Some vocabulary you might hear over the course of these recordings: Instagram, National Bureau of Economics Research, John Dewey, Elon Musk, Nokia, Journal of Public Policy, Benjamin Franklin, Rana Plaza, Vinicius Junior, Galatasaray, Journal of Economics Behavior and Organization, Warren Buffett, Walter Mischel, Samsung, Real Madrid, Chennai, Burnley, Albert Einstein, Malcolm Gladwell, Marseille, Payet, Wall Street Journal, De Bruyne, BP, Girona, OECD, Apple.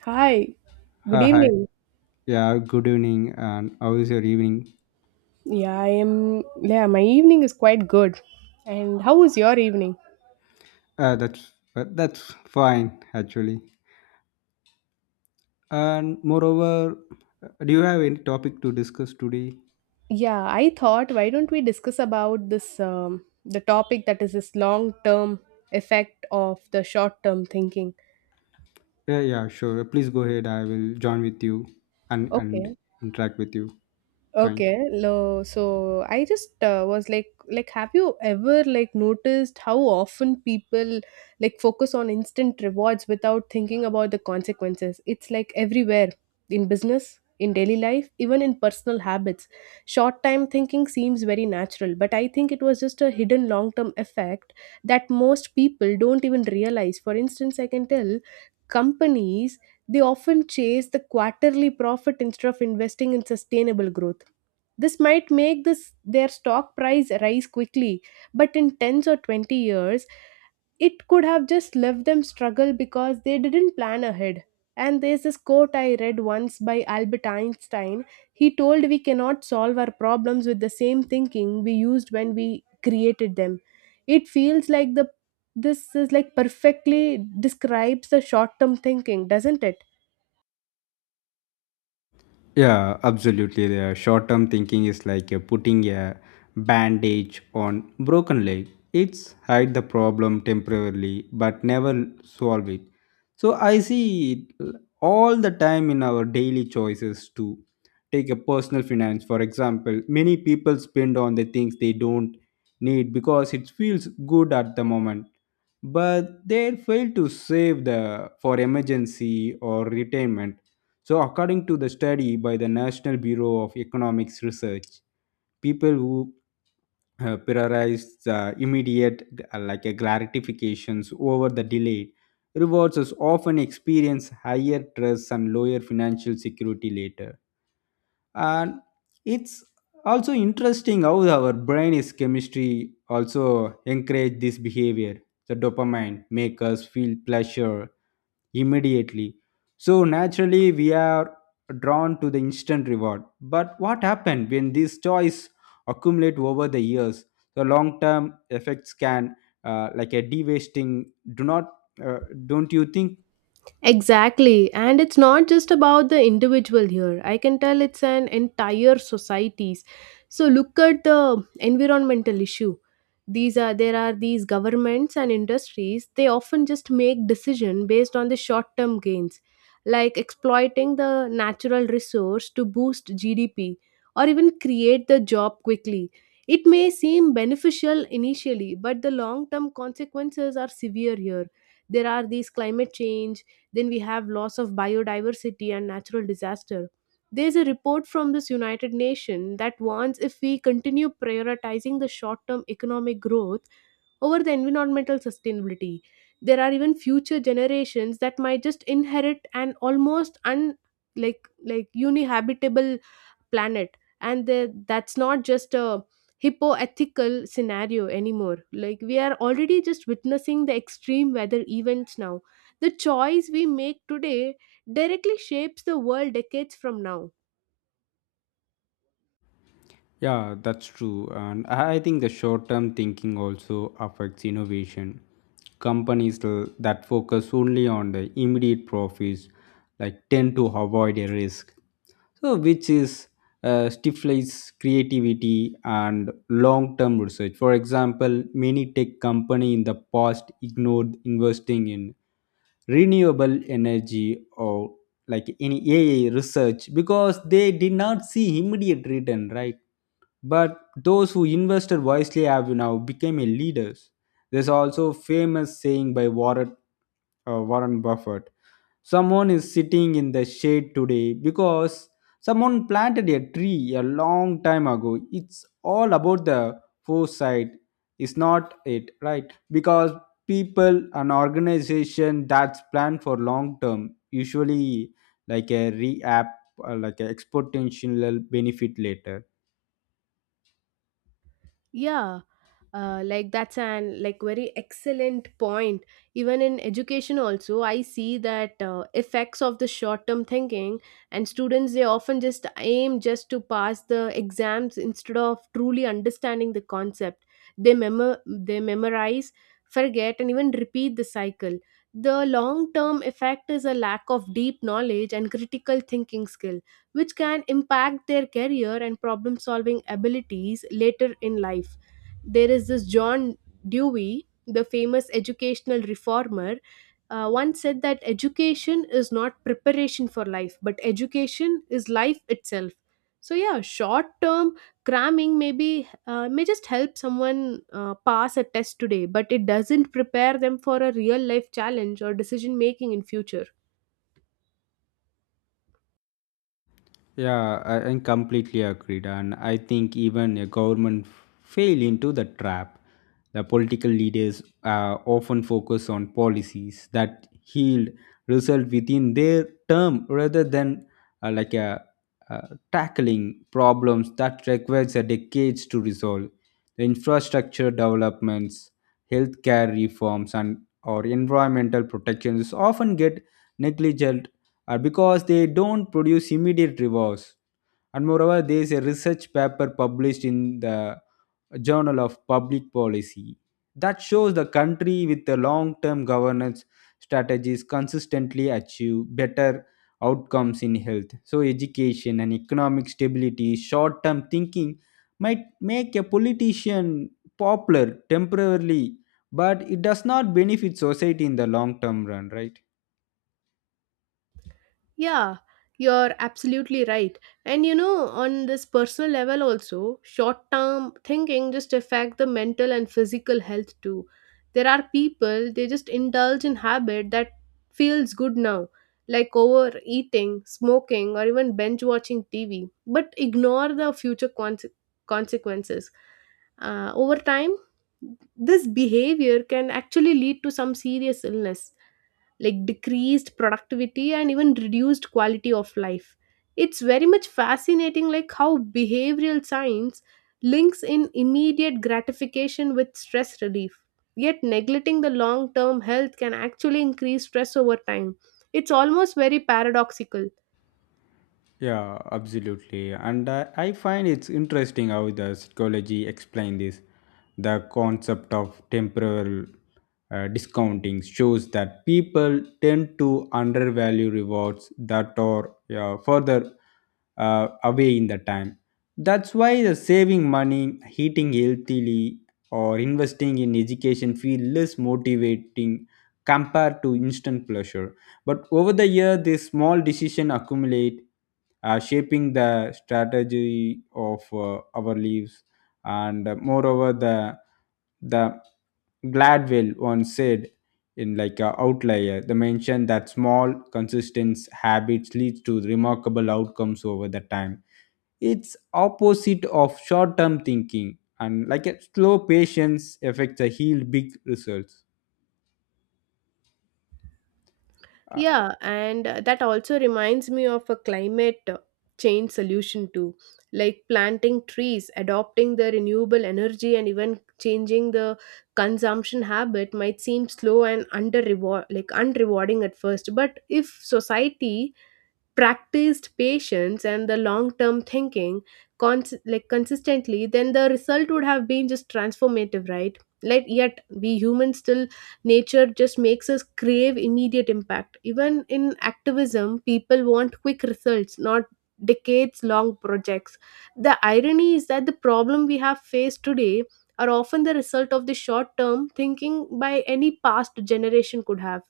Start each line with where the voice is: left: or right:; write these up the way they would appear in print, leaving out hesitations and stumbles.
right: Hi, good
left: Hi hi.
right: evening.
left: Yeah, good evening. And how is your evening?
right: Yeah, I am. Yeah, my evening is quite good. And how was your evening?
left: Uh, that's that's fine actually. And moreover, do you have any topic to discuss today?
right: Yeah, I thought why don't we discuss about this the topic that is this long term effect of the short term thinking.
left: Yeah, yeah, sure. Please go ahead. I will join with you and
right: Okay.
left: interact with you. Fine.
right: So I just was like have you ever like noticed how often people like focus on instant rewards without thinking about the consequences? It's like everywhere in business, in daily life, even in personal habits. Short time thinking seems very natural, but I think it was just a hidden long term effect that most people don't even realize. For instance, I can tell companies they often chase the quarterly profit instead of investing in sustainable growth. This might make this their stock price rise quickly, but in 10 or 20 years, it could have just left them struggle because they didn't plan ahead. And there's this quote I read once by Albert Einstein. He told we cannot solve our problems with the same thinking we used when we created them. It feels like the this is like perfectly describes the short term thinking, doesn't it?
left: Yeah, absolutely. The short-term thinking is like putting a bandage on broken leg. It's hide the problem temporarily, but never solve it. So I see it all the time in our daily choices to take a personal finance. For example, many people spend on the things they don't need because it feels good at the moment, but they fail to save the for emergency or retirement, so according to the study by the National Bureau of Economics Research, people who prioritize the immediate like a gratifications over the delayed rewards is often experience higher trust and lower financial security later, and it's also interesting how our brain is chemistry also encourage this behavior. The dopamine make us feel pleasure immediately, so naturally we are drawn to the instant reward. But what happened when these toys accumulate over the years, the long term effects can like a de do not uh, don't you think?
right: Exactly. And it's not just about the individual here. I can tell it's an entire societies. So look at the environmental issue. These are there are these governments and industries, they often just make decision based on the short-term gains, like exploiting the natural resource to boost GDP or even create the job quickly. It may seem beneficial initially, but the long-term consequences are severe here. There are these climate change, then we have loss of biodiversity and natural disaster. There's a report from this United Nations that warns if we continue prioritizing the short-term economic growth over the environmental sustainability, there are even future generations that might just inherit an almost un like uninhabitable planet, and that's not just a hippoethical scenario anymore. Like we are already just witnessing the extreme weather events now. The choice we make today directly shapes the world decades from now.
left: Yeah, that's true. And I think the short term thinking also affects innovation. Companies that focus only on the immediate profits like tend to avoid a risk. So which is stifles creativity and long term research. For example, many tech company in the past ignored investing in renewable energy or like any AI research because they did not see immediate return, right? But those who invested wisely have now become a leaders. There's also famous saying by Warren Buffett. Someone is sitting in the shade today because someone planted a tree a long time ago. It's all about the foresight. It's not it, right? Because people an organization that's planned for long term usually like a re-app like an exponential benefit later.
right: Yeah, like that's an like very excellent point. Even in education also I see that effects of the short term thinking, and students they often just aim just to pass the exams instead of truly understanding the concept. They memorize, forget and even repeat the cycle. The long term effect is a lack of deep knowledge and critical thinking skill, which can impact their career and problem solving abilities later in life. There is this John Dewey, the famous educational reformer, once said that education is not preparation for life, but education is life itself. So yeah, short-term cramming maybe may just help someone pass a test today, but it doesn't prepare them for a real-life challenge or decision making in future.
left: Yeah, I completely agreed, and I think even a government fail into the trap. The political leaders often focus on policies that yield result within their term rather than uh, like a, tackling problems that requires a decades to resolve. The infrastructure developments, healthcare reforms, and or environmental protections often get negligent because they don't produce immediate rewards. And moreover, there is a research paper published in the Journal of Public Policy that shows the country with the long-term governance strategies consistently achieve better outcomes in health. So education and economic stability, short-term thinking might make a politician popular temporarily, but it does not benefit society in the long term run, right?
right: Yeah, you're absolutely right. And you know, on this personal level also, short-term thinking just affect the mental and physical health too. There are people they just indulge in habit that feels good now, like overeating, smoking, or even binge watching TV, but ignore the future consequences. Over time, this behavior can actually lead to some serious illness like decreased productivity and even reduced quality of life. It's very much fascinating like how behavioral science links in immediate gratification with stress relief, yet neglecting the long term health can actually increase stress over time. It's almost very paradoxical.
left: Yeah, absolutely. And I find it's interesting how the psychology explain this. The concept of temporal discounting shows that people tend to undervalue rewards that are yeah, further away in the time. That's why the saving money, eating healthily, or investing in education feel less motivating compared to instant pleasure. But over the year, these small decisions accumulate, shaping the strategy of our lives. And moreover, the Gladwell once said in like a outlier, they mentioned that small, consistent habits lead to remarkable outcomes over the time. It's opposite of short-term thinking, and like a slow patience affects a healed big results. Uh,
right: Yeah, and that also reminds me of a climate change solution too, like planting trees, adopting the renewable energy, and even changing the consumption habit might seem slow and under reward like unrewarding at first. But if society practiced patience and the long term thinking consistently, then the result would have been just transformative, right? Like yet we humans still nature just makes us crave immediate impact. Even in activism people want quick results, not decades long projects. The irony is that the problem we have faced today are often the result of the short term thinking by any past generation could have.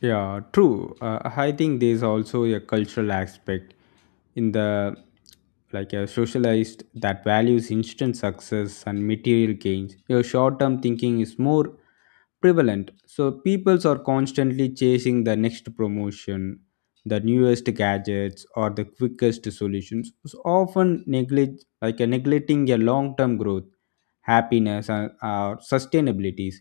left: Yeah, true. I think there's also a cultural aspect in the like a socialized that values instant success and material gains. Your short-term thinking is more prevalent. So peoples are constantly chasing the next promotion, the newest gadgets, or the quickest solutions. So often neglect like a neglecting a long-term growth, happiness, and sustainabilities.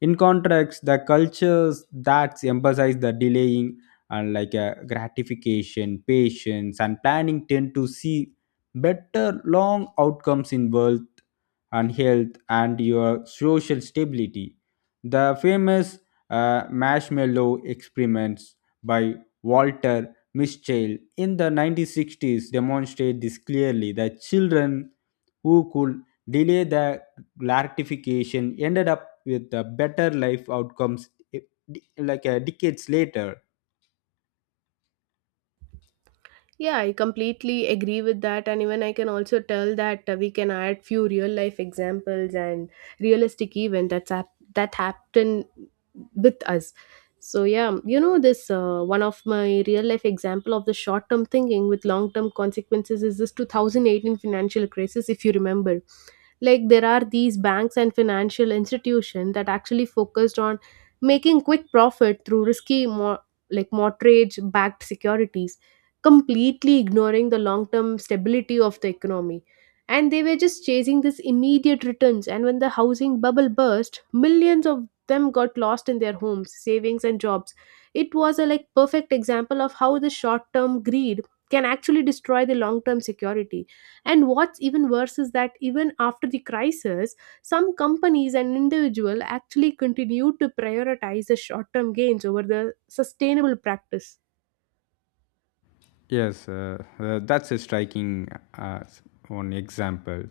left: In contrast, the cultures that emphasize the delaying and like gratification, patience, and planning tend to see better long outcomes in wealth and health and your social stability. The famous marshmallow experiments by Walter Mischel in the 1960s demonstrate this clearly. The children who could delay the gratification ended up with better life outcomes decades later.
right: Yeah, I completely agree with that. And even I can also tell that we can add few real life examples and realistic event that happened with us. So yeah, you know this one of my real life example of the short term thinking with long term consequences is this 2018 financial crisis, if you remember. Like there are these banks and financial institutions that actually focused on making quick profit through risky mo- like mortgage backed securities, completely ignoring the long term stability of the economy. And they were just chasing this immediate returns, and when the housing bubble burst, millions of them got lost in their homes, savings and jobs. It was a like perfect example of how the short term greed can actually destroy the long term security. And what's even worse is that even after the crisis, some companies and individuals actually continue to prioritize the short-term gains over the sustainable practice.
left: Yes, that's a striking uh, s- one example.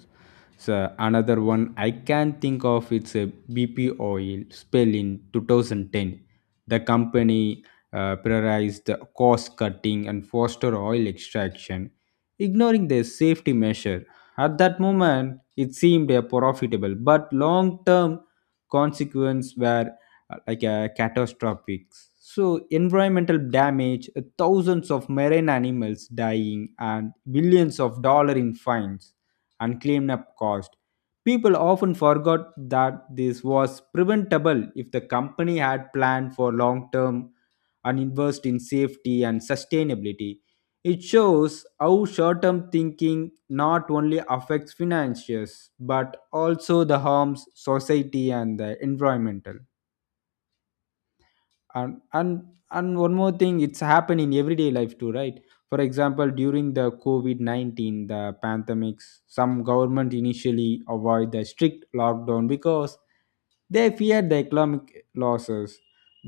left: So another one I can think of it's a BP oil spill in 2010. The company prioritized the cost cutting and foster oil extraction, ignoring their safety measure. At that moment, it seemed a profitable, but long-term consequences were catastrophic. So environmental damage, thousands of marine animals dying, and billions of dollar in fines and cleanup cost. People often forgot that this was preventable if the company had planned for long term and invest in safety and sustainability. It shows how short term thinking not only affects finances but also the harms society and the environmental, and and and one more thing it's happened in everyday life too, right? For example, during the covid-19 the pandemics, some government initially avoid the strict lockdown because they feared the economic losses.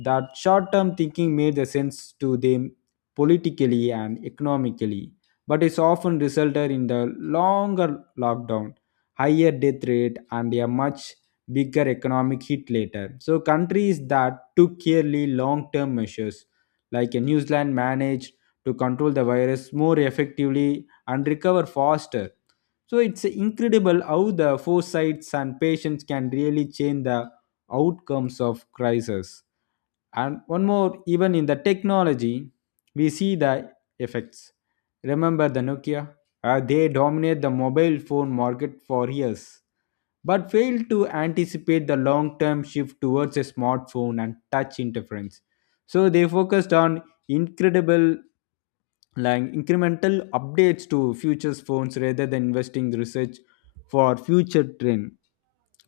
left: That short-term thinking made the sense to them politically and economically, but it's often resulted in the longer lockdown, higher death rate, and a much bigger economic hit later. So countries that took clearly long-term measures, like New Zealand, managed to control the virus more effectively and recover faster. So it's incredible how the foresights and patience can really change the outcomes of crisis. And one more, even in the technology, we see the effects. Remember the Nokia? They dominate the mobile phone market for years but failed to anticipate the long term shift towards a smartphone and touch interference. So they focused on incredible like incremental updates to futures phones rather than investing the research for future trend.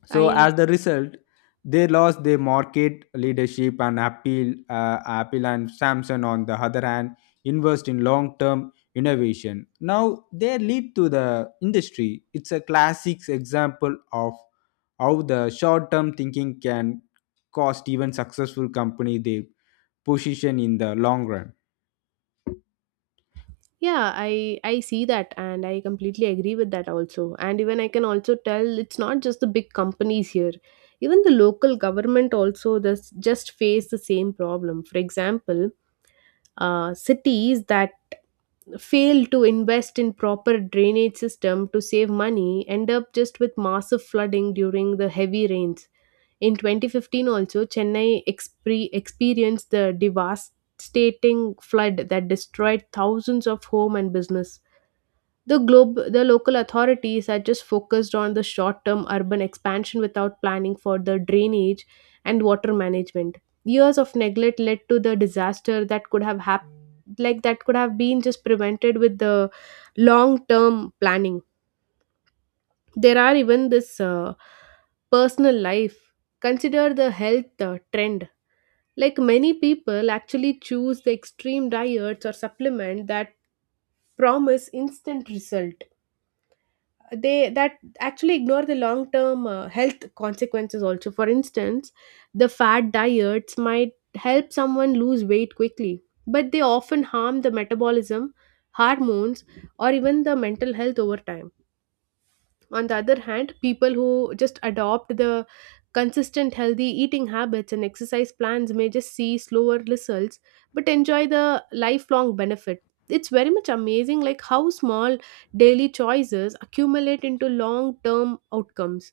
left: So as the result, they lost their market leadership and appeal. Apple and Samsung, on the other hand, invest in long-term innovation. Now they lead to the industry. It's a classic example of how the short-term thinking can cost even successful company the position in the long run.
right: Yeah, I see that and I completely agree with that also. And even I can also tell it's not just the big companies here. Even the local government also does just face the same problem. For example, cities that fail to invest in proper drainage system to save money end up just with massive flooding during the heavy rains in 2015. Also Chennai experienced the devastating flood that destroyed thousands of home and business. The local authorities are just focused on the short-term urban expansion without planning for the drainage and water management. Years of neglect led to the disaster that could have hap- like that could have been just prevented with the long-term planning. There are even this personal life. Consider the health trend. Like many people actually choose the extreme diets or supplement that promise instant result. They that actually ignore the long term health consequences also. For instance, the fat diets might help someone lose weight quickly, but they often harm the metabolism, hormones, or even the mental health over time. On the other hand, people who just adopt the consistent healthy eating habits and exercise plans may just see slower results but enjoy the lifelong benefit. It's very much amazing like how small daily choices accumulate into long term outcomes.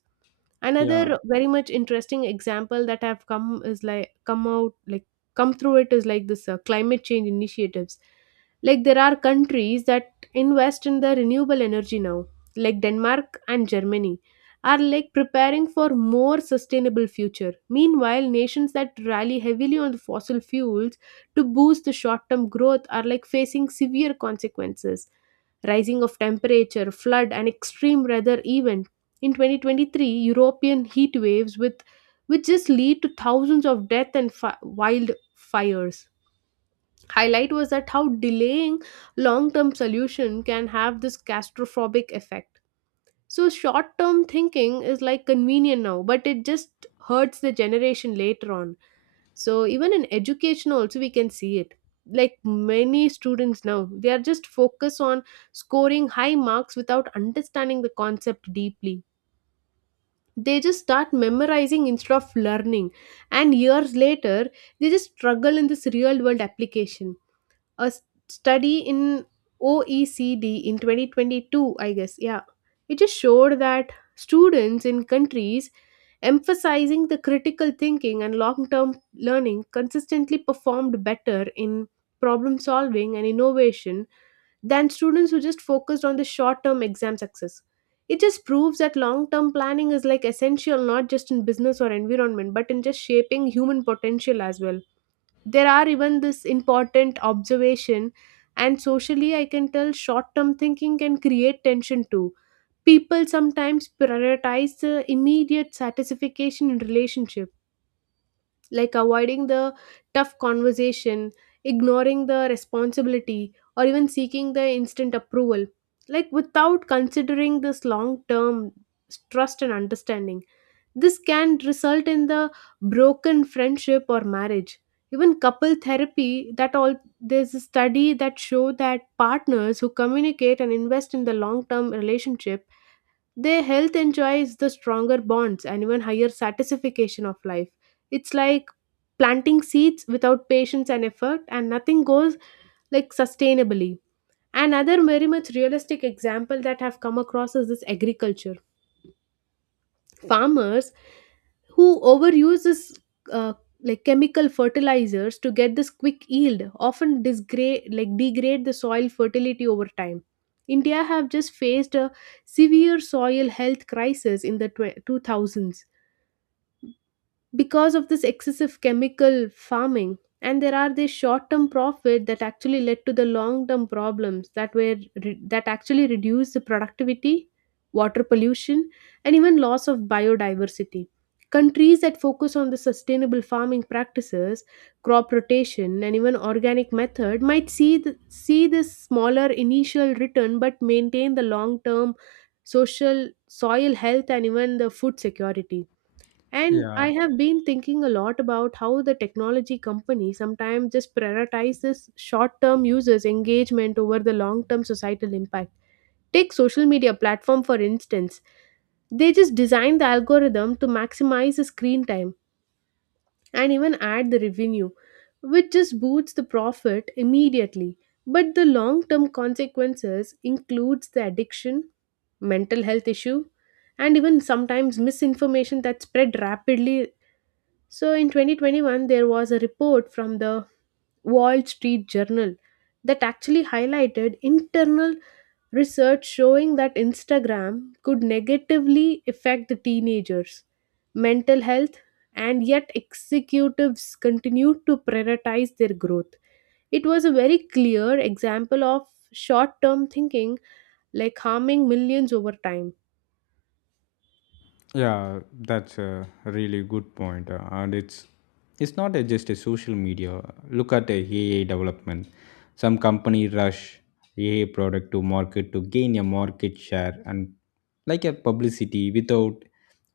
left: Yeah,
right: Another very much interesting example that have come is like come out like come through it is like this climate change initiatives. Like there are countries that invest in the renewable energy now, like Denmark and Germany, are like preparing for more sustainable future. Meanwhile nations that rely heavily on the fossil fuels to boost the short term growth are like facing severe consequences: rising of temperature, flood and extreme weather events. In 2023, European heat waves with which just lead to thousands of death and wildfires. Highlight was that how delaying long-term solution can have this catastrophic effect. So short-term thinking is like convenient now, but it just hurts the generation later on. So even in education also we can see it. Like many students now, they are just focused on scoring high marks without understanding the concept deeply. They just start memorizing instead of learning, and years later they just struggle in this real world application. A study in OECD in 2022, I guess. Yeah. It just showed that students in countries emphasizing the critical thinking and long term learning consistently performed better in problem solving and innovation than students who just focused on the short term exam success. It just proves that long term planning is like essential not just in business or environment but in just shaping human potential as well. There are even this important observation, and socially I can tell short term thinking can create tension too. People sometimes prioritize the immediate satisfaction in relationship, like avoiding the tough conversation, ignoring the responsibility or even seeking the instant approval, like without considering this long term trust and understanding. This can result in the broken friendship or marriage. Even couple therapy that all, there's a study that show that partners who communicate and invest in the long-term relationship, their health enjoys the stronger bonds and even higher satisfaction of life. It's like planting seeds without patience and effort and nothing goes like sustainably. Another very much realistic example that I've come across is this agriculture. Farmers who overuse this uh, like chemical fertilizers to get this quick yield often disgrade like degrade the soil fertility over time. India have just faced a severe soil health crisis in the 2000s because of this excessive chemical farming, and there are these short-term profit that actually led to the long-term problems that actually reduce the productivity, water pollution, and even loss of biodiversity. Countries that focus on the sustainable farming practices, crop rotation and even organic method might see this smaller initial return but maintain the long-term social soil health and even the food security. And
left: yeah.
right: I have been thinking a lot about how the technology company sometimes just prioritizes short term users' engagement over the long term societal impact. Take social media platform for instance. They just design the algorithm to maximize the screen time and even add the revenue, which just boosts the profit immediately. But the long term consequences includes the addiction, mental health issue, and even sometimes misinformation that spread rapidly. So in 2021, there was a report from the Wall Street Journal that actually highlighted internal research showing that Instagram could negatively affect the teenagers' mental health, and yet executives continued to prioritize their growth. It was a very clear example of short term thinking, like harming millions over time.
left: Yeah, that's a really good point, and it's not a, just a social media. Look at a AI development. Some company rush AI product to market to gain a market share and like a publicity without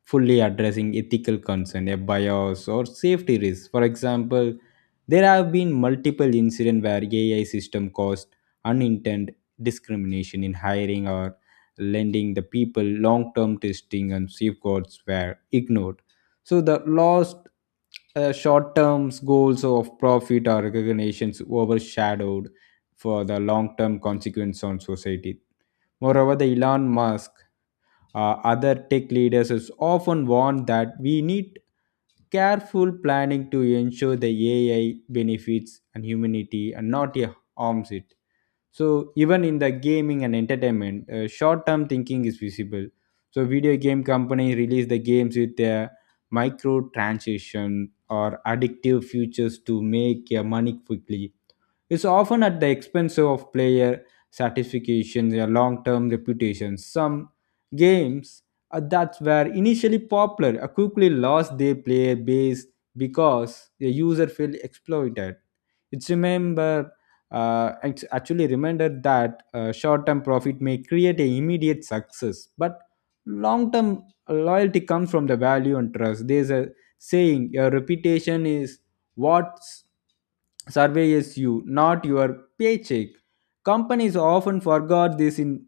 left: fully addressing ethical concern, a bias or safety risk. For example, there have been multiple incidents where AI system caused unintended discrimination in hiring or lending the people long term testing and safeguards were ignored. So the lost short term goals of profit or recognitions overshadowed for the long term consequence on society. Moreover, the Elon Musk, other tech leaders, is often warned that we need careful planning to ensure the AI benefits and humanity and not harms it. So even in the gaming and entertainment, short-term thinking is visible. So video game company release the games with their microtransaction or addictive features to make your money quickly is often at the expense of player satisfaction, their long-term reputation. Some games that were initially popular quickly lost their player base because the user felt exploited. It's remember, it's actually reminder that short-term profit may create a immediate success, but long-term loyalty comes from the value and trust. There's a saying your reputation is what's surveys you, not your paycheck. Companies often forgot this in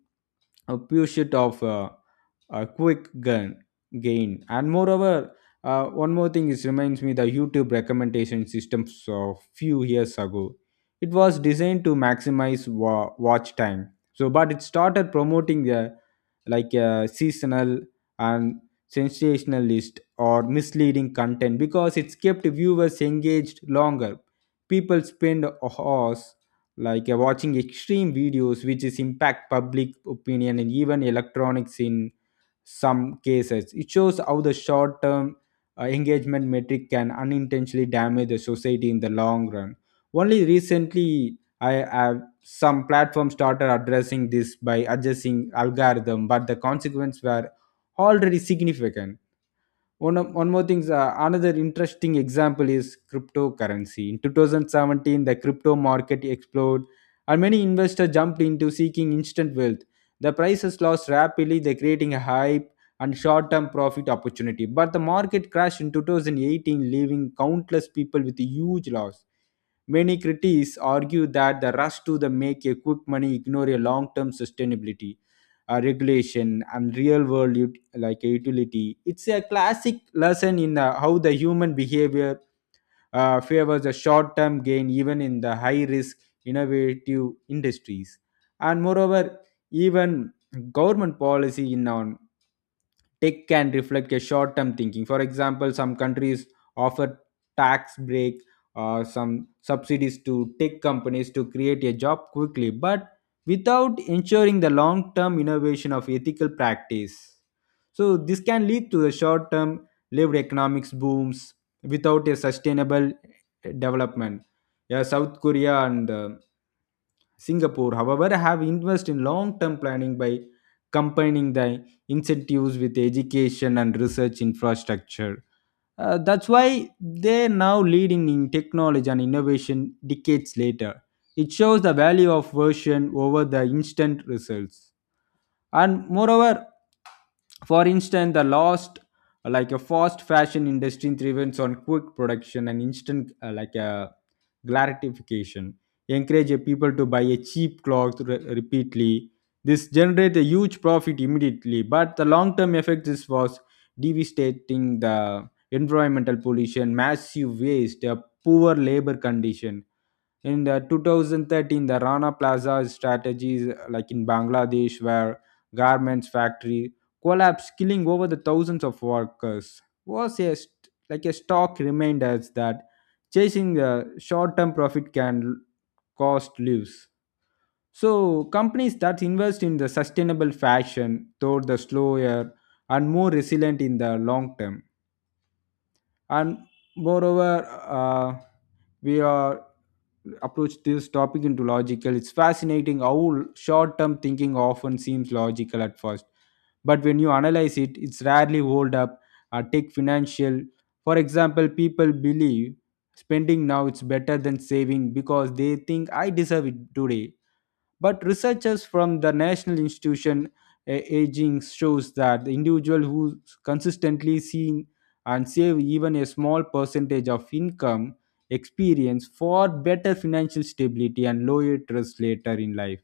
left: a pure shit of a quick gain. And moreover, one more thing is reminds me the youtube recommendation systems of few years ago. It was designed to maximize watch time, so but it started promoting like a seasonal and sensationalist or misleading content because it's kept viewers engaged longer. People spend hours like watching extreme videos, which is impact public opinion and even electronics in some cases. It shows how the short term engagement metric can unintentionally damage the society in the long run. Only recently I have some platforms started addressing this by adjusting algorithm, but the consequences were already significant. One more thing, another interesting example is cryptocurrency. In 2017 the crypto market exploded and many investors jumped into seeking instant wealth. The prices lost rapidly, they creating a hype and short-term profit opportunity, but the market crashed in 2018, leaving countless people with huge loss. Many critics argue that the rush to the make a quick money ignore a long-term sustainability, regulation, and real world like a utility. It's a classic lesson in how the human behavior favors a short-term gain even in the high-risk innovative industries. And moreover, even government policy in on tech can reflect a short-term thinking. For example, some countries offer tax break or some subsidies to tech companies to create a job quickly, but without ensuring the long-term innovation of ethical practice. So this can lead to the short-term lived economics booms without a sustainable development. Yeah, South Korea and Singapore, however, have invested in long term planning by combining the incentives with education and research infrastructure. That's why they're now leading in technology and innovation decades later. It shows the value of version over the instant results. And moreover, for instance, the lost like a fast fashion industry thrives on quick production and instant like a gratification, encourage a people to buy a cheap cloth repeatedly. This generates a huge profit immediately, but the long term effect is was devastating. The environmental pollution, massive waste, a poor labor condition. In the 2013 the Rana Plaza strategies like in Bangladesh, were garments factory collapsed, killing over the thousands of workers, was a like a stark reminder that chasing the short-term profit can cost lives. So companies that invest in the sustainable fashion, though the slower and more resilient in the long term. And moreover, uh, we are approach this topic into logical. It's fascinating how short term thinking often seems logical at first, but when you analyze it it's rarely hold up. Take financial for example. People believe spending now it's better than saving because they think I deserve it today, but researchers from the national institution, aging shows that the individual who consistently seen and save even a small percentage of income experience for better financial stability and lower risk later in life.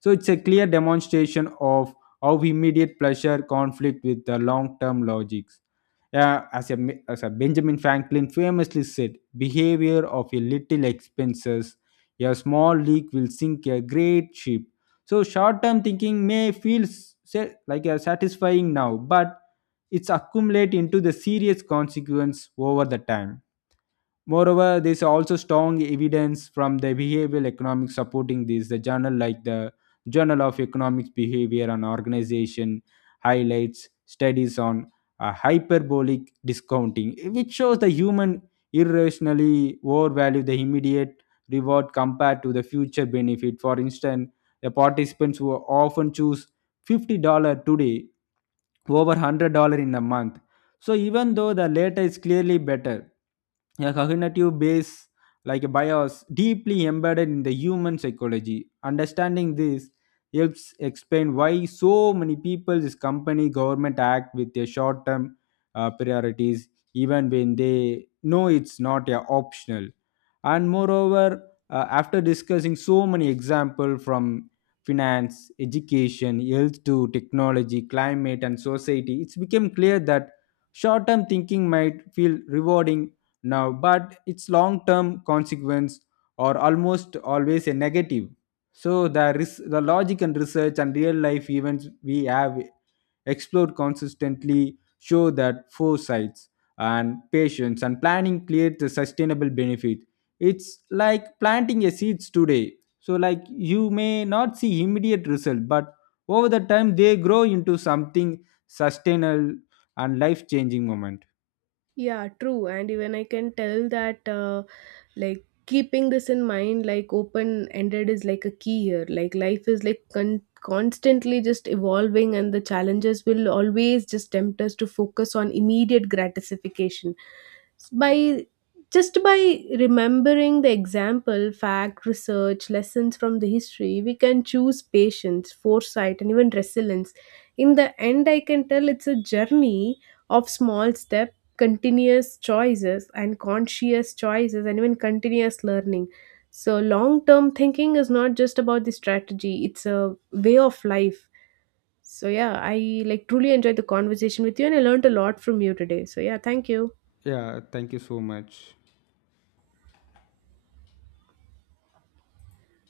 left: So it's a clear demonstration of how immediate pleasure conflict with the long-term logics. Yeah, as a Benjamin Franklin famously said, behavior of a little expenses, a small leak will sink a great ship. So short-term thinking may feel like a satisfying now, but it's accumulate into the serious consequence over the time. Moreover, there is also strong evidence from the behavioral economics supporting this. The journal like the Journal of Economics Behavior and Organization highlights studies on hyperbolic discounting, which shows the human irrationally overvalue the immediate reward compared to the future benefit. For instance, the participants who often choose $50 today over $100 in a month, so even though the latter is clearly better, a cognitive base like a bias deeply embedded in the human psychology. Understanding this helps explain why so many people, this company, government act with their short-term priorities, even when they know it's not optional. And moreover, after discussing so many examples from finance, education, health to technology, climate, and society, it's become clear that short term thinking might feel rewarding now, but its long term consequence are almost always a negative. So, the logic and research and real life events we have explored consistently show that foresights and patience and planning create the sustainable benefit. It's like planting a seeds today. So, like you may not see immediate result, but over the time they grow into something sustainable and life changing moment.
right: Yeah, true. And even I can tell that. Like keeping this in mind like open ended is like a key here. Like life is like constantly just evolving, and the challenges will always just tempt us to focus on immediate gratification by just by remembering the example fact research lessons from the history. We can choose patience, foresight and even resilience. In the end I can tell it's a journey of small steps, continuous choices and conscious choices and even continuous learning. So long term thinking is not just about the strategy, it's a way of life. So yeah, I like truly enjoyed the conversation with you and I learned a lot from you today, so yeah, thank you.
left: Yeah, thank you so much.